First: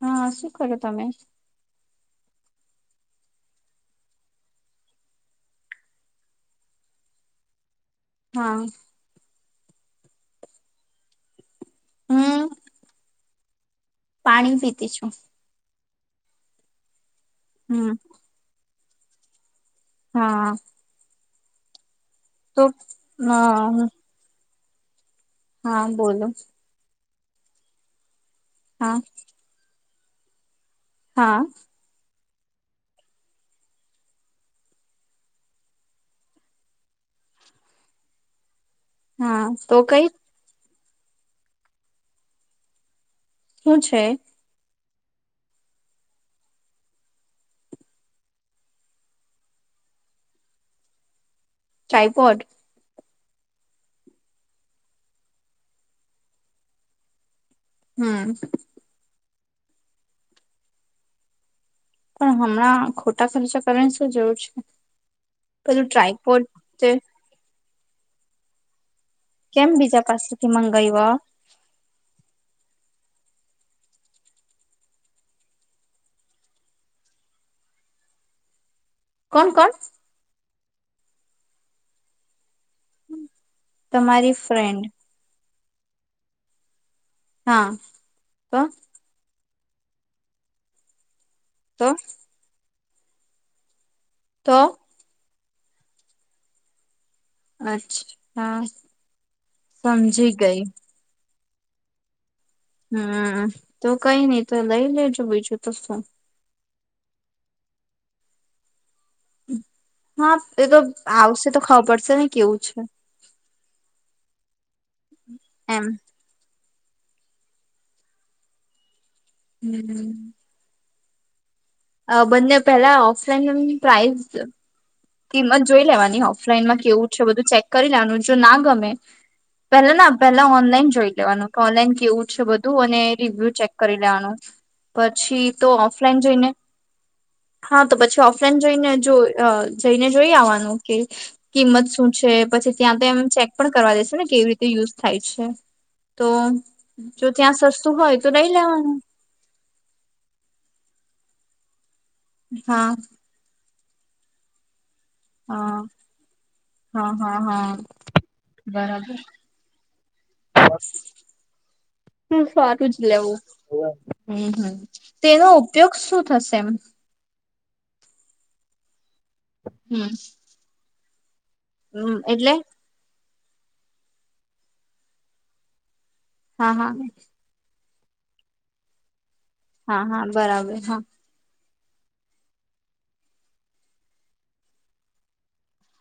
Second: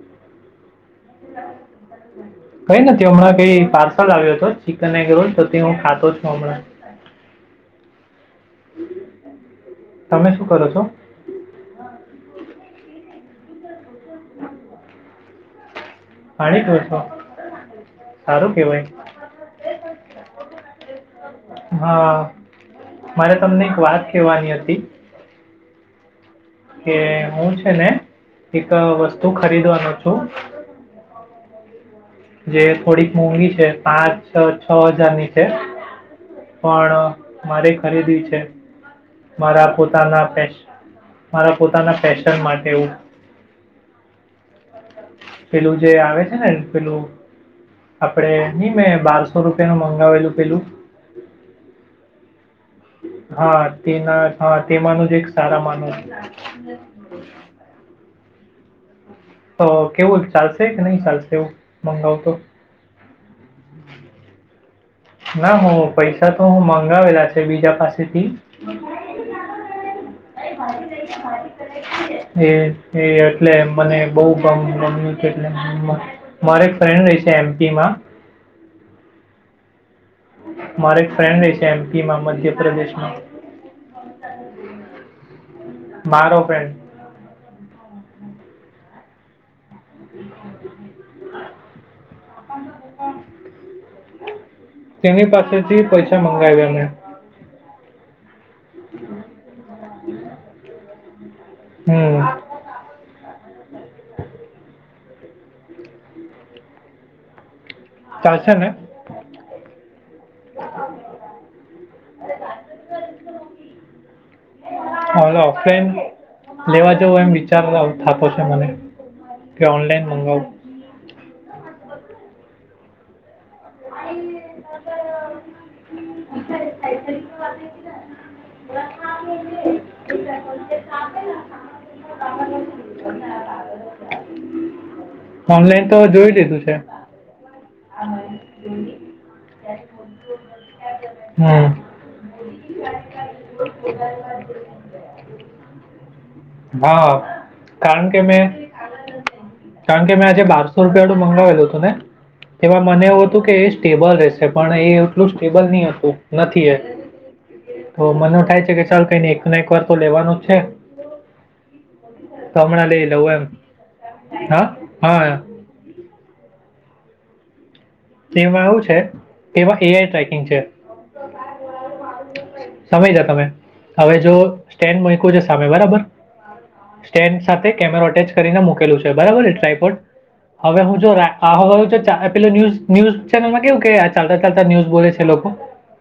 હા શું કર્યું તમે? કઈ નથી હમણાં કઈ પાર્સલ આવ્યો હતો ચિકન એગરોલ હું ખાતો તો હમણાં. [inaudible] હા. તમે શું કરો છો? હમ. પાણી પીતી છું. પાણી પીવો છો હમ સારું કેવાય. હા હા તો મારે તમને એક હા વાત કેહેવાની હતી. હા બોલો. કે હું છે ને એક હા વસ્તુ ખરીદવાનો છું. હા. જે થોડીક મોંઘી છે પાંચ છ છ હજારની છે. પણ મારી ખરીદી છે હા મારા તો કઈ પોતાના મારા પોતાના ફેશન માટે એવું શું છે? પેલું જે આવે છે ને પેલું આપડે ની મેં બારસો રૂપિયા નું મંગાવેલું પેલું ટ્રાયપોડ હા તેના હા તેમાંનું જ એક સારા માનું હમ. તો કેવું ચાલશે કે નહી ચાલશે એવું. મંગાવું તો પણ હમણાં ખોટા ખર્ચા કરવાની શું જરૂર છે. ના હ પેલું પૈસા ટ્રાયપોડ તો તે મગાવેલા છે બીજા પાસેથી. કેમ બીજા પાસેથી મંગાવ્યા હે. એ એટલે મને બહુ‌ ગમતું ન હતું એ મારે એક ફ્રેન્ડ રે એમ પી માં. [inaudible] કોણ કોણ. મારે એક ફ્રેન્ડ રે છે એમપી માં મધ્ય તમારી ફ્રેન્ડ. મારો ફ્રેન્ડ. હા તો. [inaudible] તો. તો તેની પાસેથી પૈસા મંગાવ્યા ને. અચ્છા સમજી ગઈ. હમ. હમ તું કઈ નઈ તો લઈ લેજો બીજું તો શું. ચાલશે ને. હા એ તો આવશે તો ખબર પડશે ને કેવું છે. હલો ઓફલાઈન એમ લેવા જવો એમ વિચાર થાતો છે મને. કે ઓનલાઈન મંગાવ. બંને પેલા ઓફલાઈન એમ પ્રાઇઝ. કિંમત જોઈ લેવાની ઓફલાઈનમાં કેવું છે બધું ચેક કરી લેવાનું જો ના ગમે. પેલા ના પેલા ઓનલાઈન જોઈ લેવાનું કે ઓનલાઈન કેવું છે બધું અને રિવ્યુ ચેક કરી લેવાનું. પછી તો ઓનલાઈન ઓફલાઈન જોઈ જોઈને લીધું છે હા તો પછી ઓફલાઈન. જઈને જો અ. જઈને જોઈ આવવાનું કે હમ કિંમત શું છે પછી ત્યાં તો એમ ચેક પણ કરવા દેશે ને કેવી રીતે. યુઝ થાય છે તો જો હા, ત્યાં સસ્તું કારણ હોય કે તો લઈ મેં લેવાનું. કારણ કે મેં આજે બારસો રૂપિયાનું મંગાવેલું હતું ને. તેમાં હા. મને એવું હતું કે એ સ્ટેબલ રહેશે પણ એ. એટલું સ્ટેબલ હા નહી હતું નથી એ હા હા હા તો મને થાય છે કે ચાલ બરાબર કઈને એક ના એક વાર તો લેવા. વાનું છે. હ તો હમણાં સારું જ લઈ લઉં લેવું એમ. હમ હા, હમ તે હા, એનો ઉપયોગ શું થશે એમ. તેમાં આવું છે એમાં હમ એઆઈ ટ્રેકિંગ છે. હમ એટલે. સમયજા તમે. હવે જો સ્ટેન્ડ મુયકુ છે સામે બરાબર. હા હા. સ્ટેન્ડ સાથે કેમેરો અટેચ કરીને મુકેલું છે બરાબર ટ્રાયપોડ હા હા બરાબર હવે હું હા જો રા પાવ પેલો ન્યૂઝ ન્યૂઝ ચેનલમાં કેવું કે ચાલતા ચાલતા ન્યૂઝ બોલે છે લોકો.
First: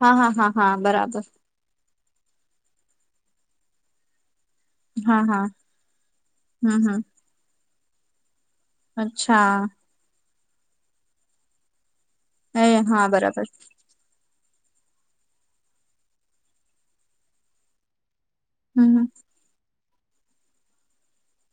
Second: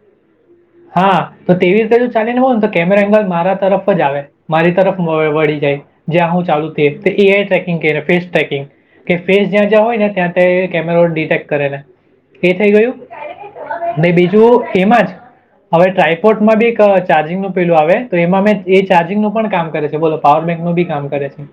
હા હા હા બરાબર હા તો તેવી રીતે ક જુ ચાલીને હોય ને તો કેમેરા એંગલ મારા તરફ જ આવે. મારી તરફ હા વ હા વળી જાય જ્યાં હું ચાલુ હમ થ હમ તો એ આઈ ટ્રેકિંગ કરીને. ટ્રેકિંગ કે ફેસ અચ્છા જ્યાં જ્યાં હોય ને ત્યાં તે કેમેરા ડિટેક્ટ કરે ને. એ થઈ ગયું હા બરાબર ને બીજું. એમાં જ હવે ટ્રાયપોર્ટમાં બી એક ચાર્જિંગ નું પેલું આવે. તો એમાં મેં એ હમ હમ ચાર્જિંગ નું પણ કામ કરે છે બોલો પાવર બેંક નું બી કામ કરે છે.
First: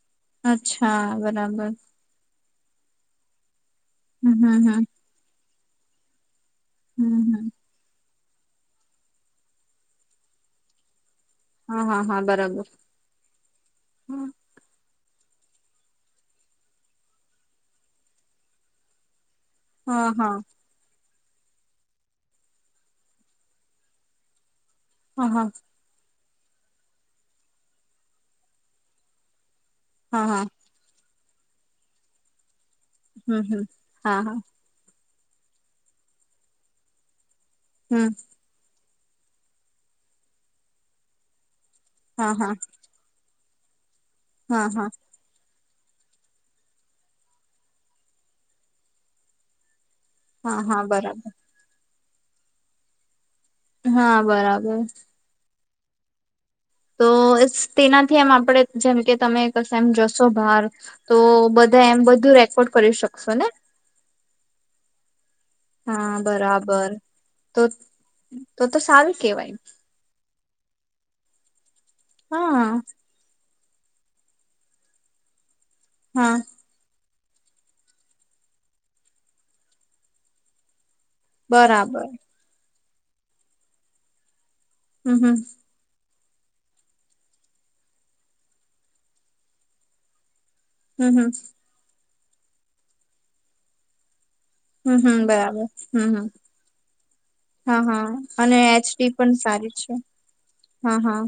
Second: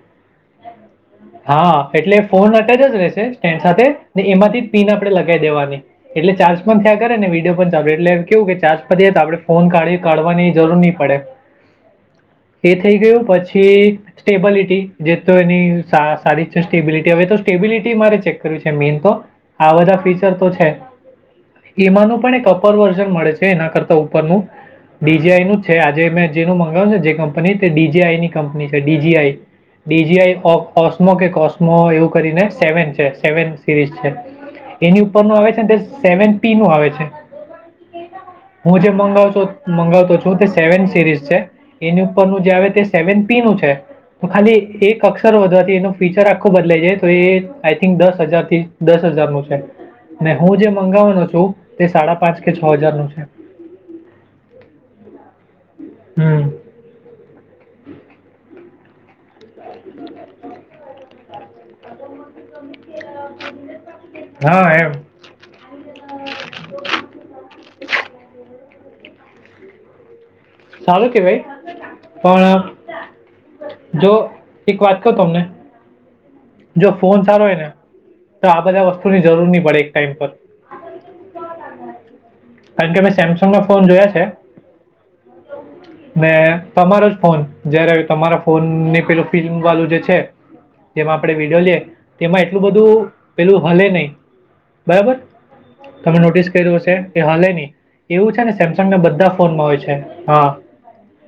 અચ્છા બરાબર. હા એટલે ફોન અટેચ જ જ રહેશે સ્ટેન્ડ સાથે ને હમ હમ એમાંથી. હમ લગી દેવાની એટલે ચાર્જ પણ થયા કરે હમ ને હમ વિડીયો પણ ચાલે એટલે. કેવું કે ચાર્જપતિએ તો આપણે ફોન કાઢી કાઢવાની જરૂર નહી પડે હા હા હા બરાબર એ થઈ ગયું પછી હા સ્ટેબલિટી જે તો એની સારી છે સ્ટેબિલિટી હવે તો સ્ટેબિલિટી મારે ચેક કરવી છે મેઇન તો આ બધા હા ફીચર હા તો છે એમાંનું પણ એક અપર વર્ઝન મળે છે એના કરતા ઉપરનું હા બિજાઇનુ જ છે આજે જેનું મંગાવને જે કંપની તે ડી જી આઈ ની કંપની છે ડી જી આઈ હા ડીજીઆઈ હા ઓસ્મો કે કોસ્મો એવું કરીને સેવન છે હમ સેવન હમ સિરીઝ છે હા હા ની ઉપર નું આવે છે ને તે સેવન પી નું આવે છે હમ્મ હું જે મંગાવતો છું તે સેવન સિરીઝ છે એની હા ઉપરનું જે હા આવે તે સેવન નું છે તો હા ખાલી હા એક અક્ષર વધારે એ ફુચર આખો બદલાઈ જાય તો એ આઈ થિક દસ હજાર થી દસ હજાર નું છે હું હા જે હા બરાબર મંગાવવાનો છું તે સાડા પાંચ કે છ હાજાર નું છે હા બરાબર હમ્મ. તો સ- તેનાથી એમ આપડે જેમ કે તમે કશ એમ જશો બહાર તો બધા એમ બધા બધું રેકોર્ડ કરી શકશો ને હા એમ હા બરાબર તો તો તો સારું કેવાય સારું કેવાય હા પણ જો એક વાત કહું તમને હા જો ફોન સારો હોય ને તો આ બધા વસ્તુની જરૂર નહી પડે એક ટાઈમ પર બરાબર કારણ કે મે સેમસંગ નો ફોન જોયા છે હમ્મ-હમ્મ. ને તમારો જ ફોન જારે તમારા ફોન ની પેલું ફિલ્મ વાળું જે છે જેમાં હમ હમ આપણેે વિડીયો લઈએ, તેમાં એટલું બધું પેલું હલે નહી. હમ હમ બરાબર હમ તમે હમ નોટિસ કર્યું હશે એ હાલે નહીં હા હા એવું છે ને અને સેમસંગ ના બધા ફોનમાં હોય છે છે હા હા-હા.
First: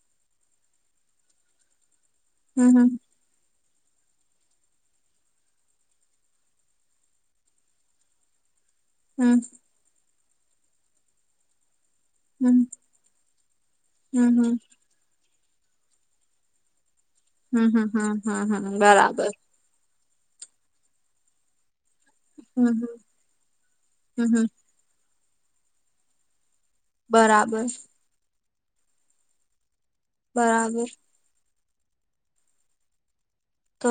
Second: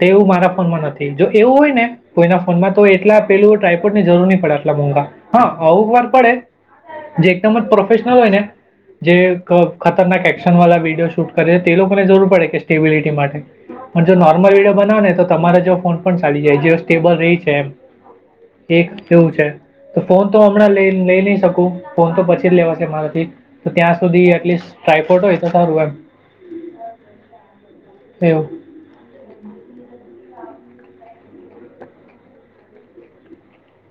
તે એવું મારા ફોનમાં નથી જો એવું હોય ને કોઈના હમ ફોનમાં તો હમ એટલા પેલું ટાઈપ જરૂર નહી પડે આટલા મોંગા હા અમુક વાર પડે જે એકદમ જ પ્રોફેશનલ હોય ને જે હમ ખતરનાક એક્શન વાળા વિડીયો શૂટ કરે છે તે લોકો જરૂર પડે કે હમ સ્ટેબિલિટી માટે પણ જો હમ નોર્મલ હમ વિડીયો બનાવો ને તો તમારે જો ફોન પણ ચાડી જાય સ્ટેબલ રહી છે એમ હમ્મ-હમ્મ. હા-હા. એક એવું છે તો ફોન તો હમણાં લઈ લઈ નહી શકું ફોન તો પછી જ હમ લેવાશે હમ મારાથી તો ત્યાં સુધી હમ હમ એટલીસ્ટ ટ્રાયકોર્ટ હોય તો સારું એમ બરાબર એવો બરાબર તો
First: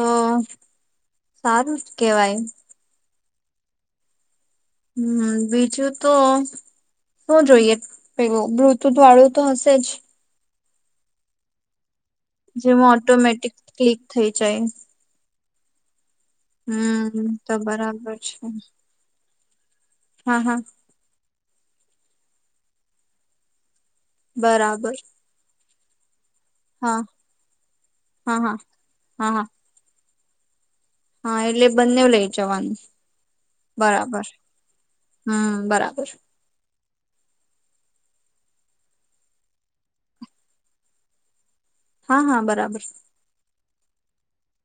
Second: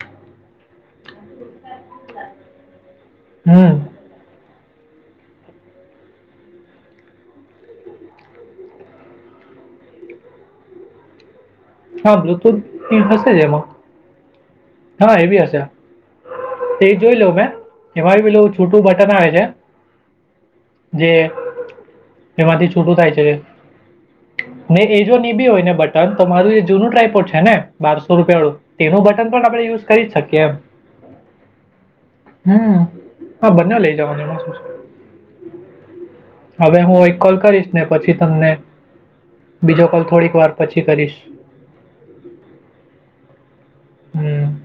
સારું જ કેવાય હા હમ્મ. બીજું તો શું જોઈએ પેલુ બ્લુટુથ વાળું તો હશે જ હા બ્લુટુથ જેમાં હશે જ ઓટોમેટિક એમાં ક્લિક થઈ જાય હા એવી હશે તે જોઈ હમ લઉં મેં તો બરાબર એમાં છે પેલું છોટું બટન આવે છે હા હા જે એમાંથી છૂટું થાય છે નહી બરાબર એ જો બી હોય ને બટન તો મારું જૂનું હા ટ્રાયપોર્ડ છે ને બારસો હા રૂપિયા હા વાળું તેનું હા બટન હા પણ આપણે યુઝ કરી શકીએ એમ હા એટલે બંને લઇ જવાનું હમ હા બંને લઈ જવાનું બરાબર! એમાં શું છે. હમ બરાબર! પણ હું એક કોલ કરીશ ને પછી તમને બીજો કોલ થોડીક વાર પછી કરીશ. હા હા બરાબર! હમ!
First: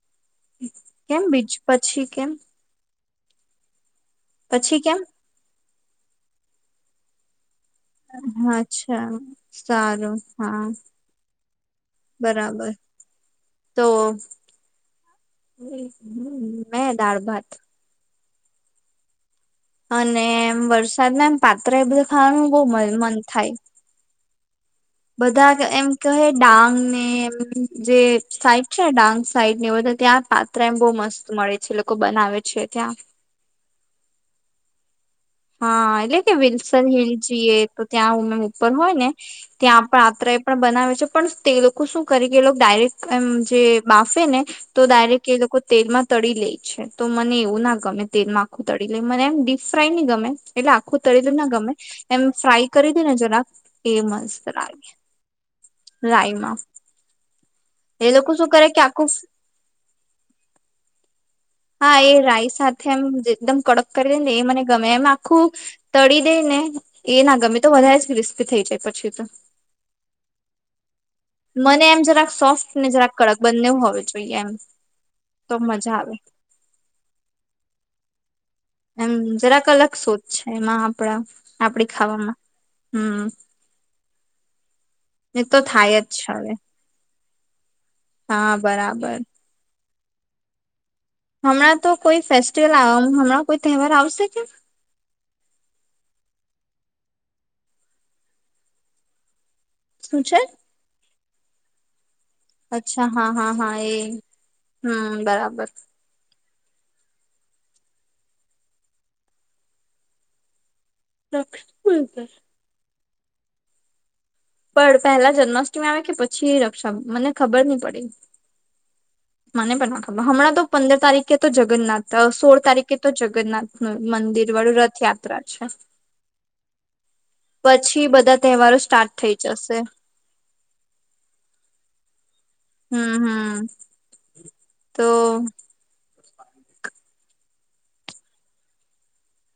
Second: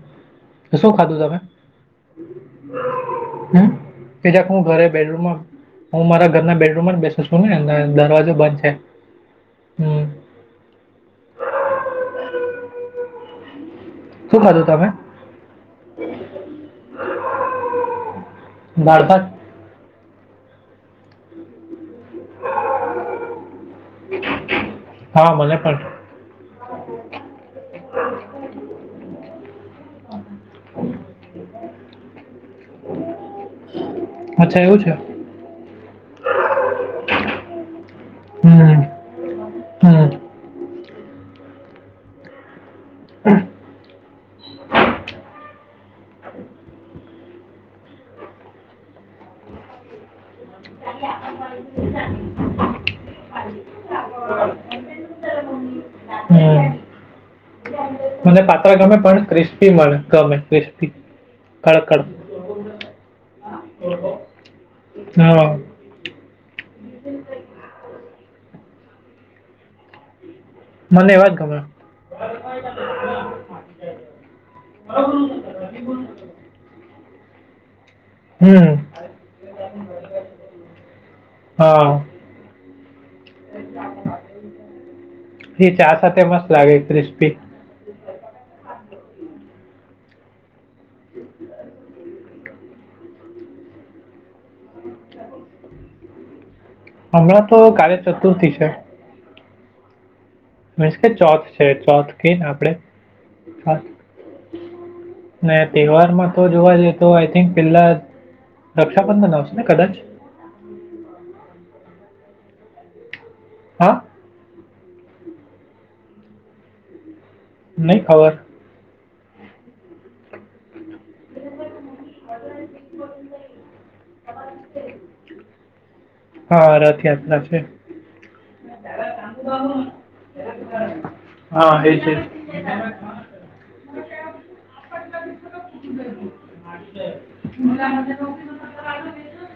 તો શું ખાધું કેમ તમે બીજ પછી કેમ હમ તેજાક હું પછી ઘરે કેમ બેડમમાં હું મારા ઘરના બેડરૂમ માં બેચ [inaudible] સ છું ને અને દરવાજો બંધ હા છે અચ્છા હમ સારું હા! બરાબર! તો શું ખાધું તમે [unintelligible] મે દાળ ભાત દાળભાત? અને એમ વરસાદના એમ પાત્ર એ બધું ખાવાનું બહ મન થાય. [inaudible] બધા મને જ પણ એમ કહે ડાંગ ને એમ જે સાઈટ છે ડાંગ વ તો ત્યાં પાત્રા એમ બહુ મસ્ત મળે છે. લોકો બનાવે છે ત્યાં અચ્છા એવું છે. હા એટલે કે વિલસર હિલ જઈએ તો ત્યાં ઉમે ઉપર હમ હોય ને ત્યાં પણ હમ આત્રે એ પણ બનાવે છે પણ તે લોકો શું કરી કે એ લોકો ડાયરેક્ટ એમ જે બાફે ને તો ડાયરેક્ટ એ લોકો તેલમાં તળી લે છે. તો મને એવું ના ગમે તેલ આખું તળી લે મને એમ ડીપ ફ્રાય નહી ગમે. એટલે આખું તરી દને ન ગમે એમ ફ્રાય કરી દે ને જરાક એ મસ્ત લાગે. રાયમાં હમ. મને પાત્ર ગમે પણ ક્રિસ્પી મ ગમે ક્રિસ્પી, હા કડકડ એ રાઈ સાથે એમ એકદમ કડક કરી દે ને એ મને ગમે એમ આખું હા તળી દે ને એ ના ગમે તો વધારે જ ક્રિસ્પી થઈ જાય પછી તો મને એવા જ ગમે મને એમ જરાક સોફ્ટ ને જરાક કડક બંને હોવી જોઈએ એમ. તો મજા આવે. હમ એમ જરાક અલગ શોધ છે એમાં આપણા આપડી હા ખાવામાં હમ! [unintelligible] એ તો ચા થાય છે સાથે મસ્ત હવે, લાગે ક્રિસ્પી હા બરાબર! હમણાં તો કોઈ ફેસ્ટિવલ હમણાં કોઈ તહેવાર આવશે કેમ? [inaudible] હમણાં તો કાલે ચતુર્થી છે. શું છે? મિન્શ કે ચોથ છે ચોથ, કે ને આપણે અચ્છા હા હા હા એ, હમ મેં બરાબર તહેવાર માં તો જોવા જઈએ તો આઈ થિંક પેલા રક્ષાબંધન આવશે ને કદાચ? [unintelligible] હા? પણ પહેલા જન્માષ્ટમી આવે કે પછી રક્ષા મને ખબર નઈ નહીં પડી. ખબર મને પણ ના ખબર હમણાં તો પંદર તારીખે તો જગન્નાથ તો સોળ તારીખે તો જગન્નાથ નું મંદિર વાળું રથયાત્રા છે. હા રથયાત્રા છે. પછી બધા તહેવારો સ્ટાર્ટ થઈ જશે હા એ છે. હા હમ હમ બરાબર. તો, [inaudible]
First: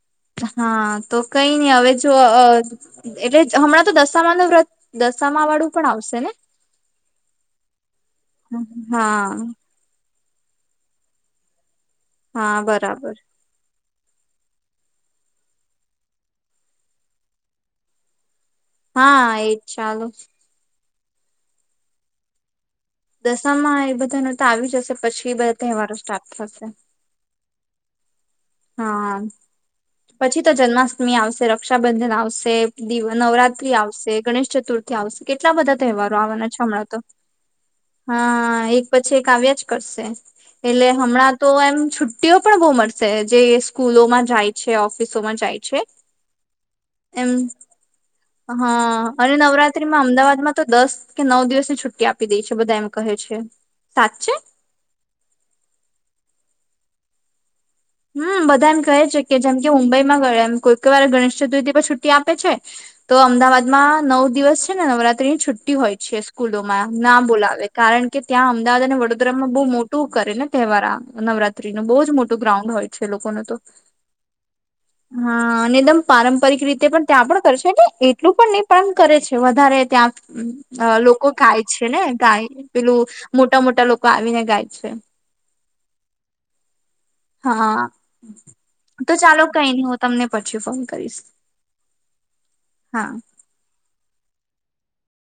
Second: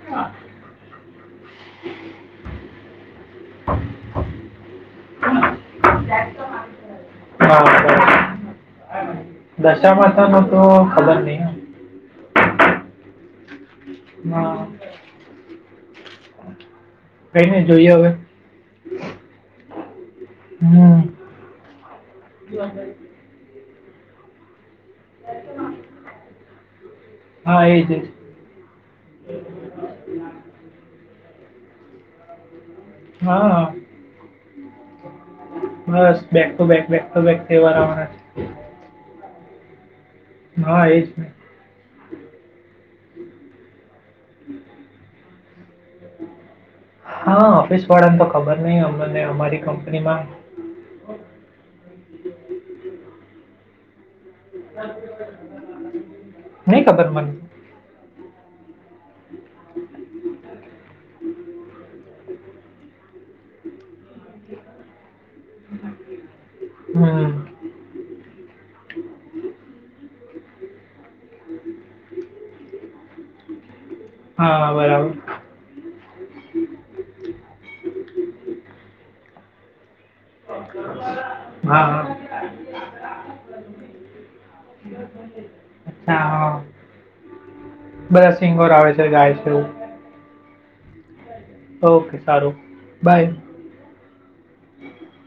હા, તો કઈ નહી હવે જો અ એટલે હમણાં તો દશામાંનું વ્રત દશામાવાળું પણ આવશે ને? [unintelligible] હમ હા. પતા નોતો ખબર નહી. હા બરાબર હા. કઈ નહી જોઈએ હવે. હા એ જ ચાલુ. હમ [inaudible] દશામાં એ બધાનું તો આવી જશે પછી બધા તહેવારો સ્ટાર્ટ થશે. હા એ જ એ જ. હા પછી તો જન્માષ્ટમી આવશે, રક્ષાબંધન આવશે દિવ હા નવરાત્રી આવશે, ગણેશ ચતુર્થી આવશે, કેટલા બધા તહેવારો બસ બેક આવવાના છે ટુ બેક હમણાં તો. બેક ટુ બેક તહેવાર આવવાના હા એક પછી એક કાવ્યા જ કરશે. છે હા એટલે એ જ ને હમણાં તો એમ છુટ્ટીઓ પણ બહુ મળશે જે સ્કૂલોમાં જાય છે, ઓફિસોમાં જાય છે એમ હા, ઓફિસવાળા હા અને નવરાત્રીમાં અમદાવાદમાં તો દસ કે નવ દિવસની છુટ્ટી આપી દે છે બધા એમ કહે છે સાચે? નહી ખબર મન. હમ બધા એમ કહે છે કે જેમ કે મુંબઈમાં ગયો એમ કોઈક વાર ગણેશ ચતુર્થી પર છુટ્ટી આપે છે. તો અમદાવાદમાં નવ દિવસ છે ને નવરાત્રીની છુટ્ટી હોય છે સ્કૂલોમાં. ના હમ બોલાવે કારણ કે ત્યાં અમદાવાદ અને વડોદરામાં બહુ મોટું કરે ને તહેવાર આ નવરાત્રીનો. બહુ જ મોટું ગ્રાઉન્ડ હોય છે લોકોને તો. હા બરાબર હા અને એકદમ પારંપરિક રીતે પણ ત્યાં પણ કરશેને? એક એટલું પણ ને પણ કરે છે વધારે ત્યાં લોકો ગાય હા છે ને હા ગાય પેલું મોટા મોટા લોકો આવીને ગાય છે. અચ્છા હા. હા બધા સિંગર આવે [unintelligible] છે તો ગાય ચાલો છે એવું કઈ નહી હું તમને પછી ફોન કરીશ ઓકે સારું હા બાય [unintelligible]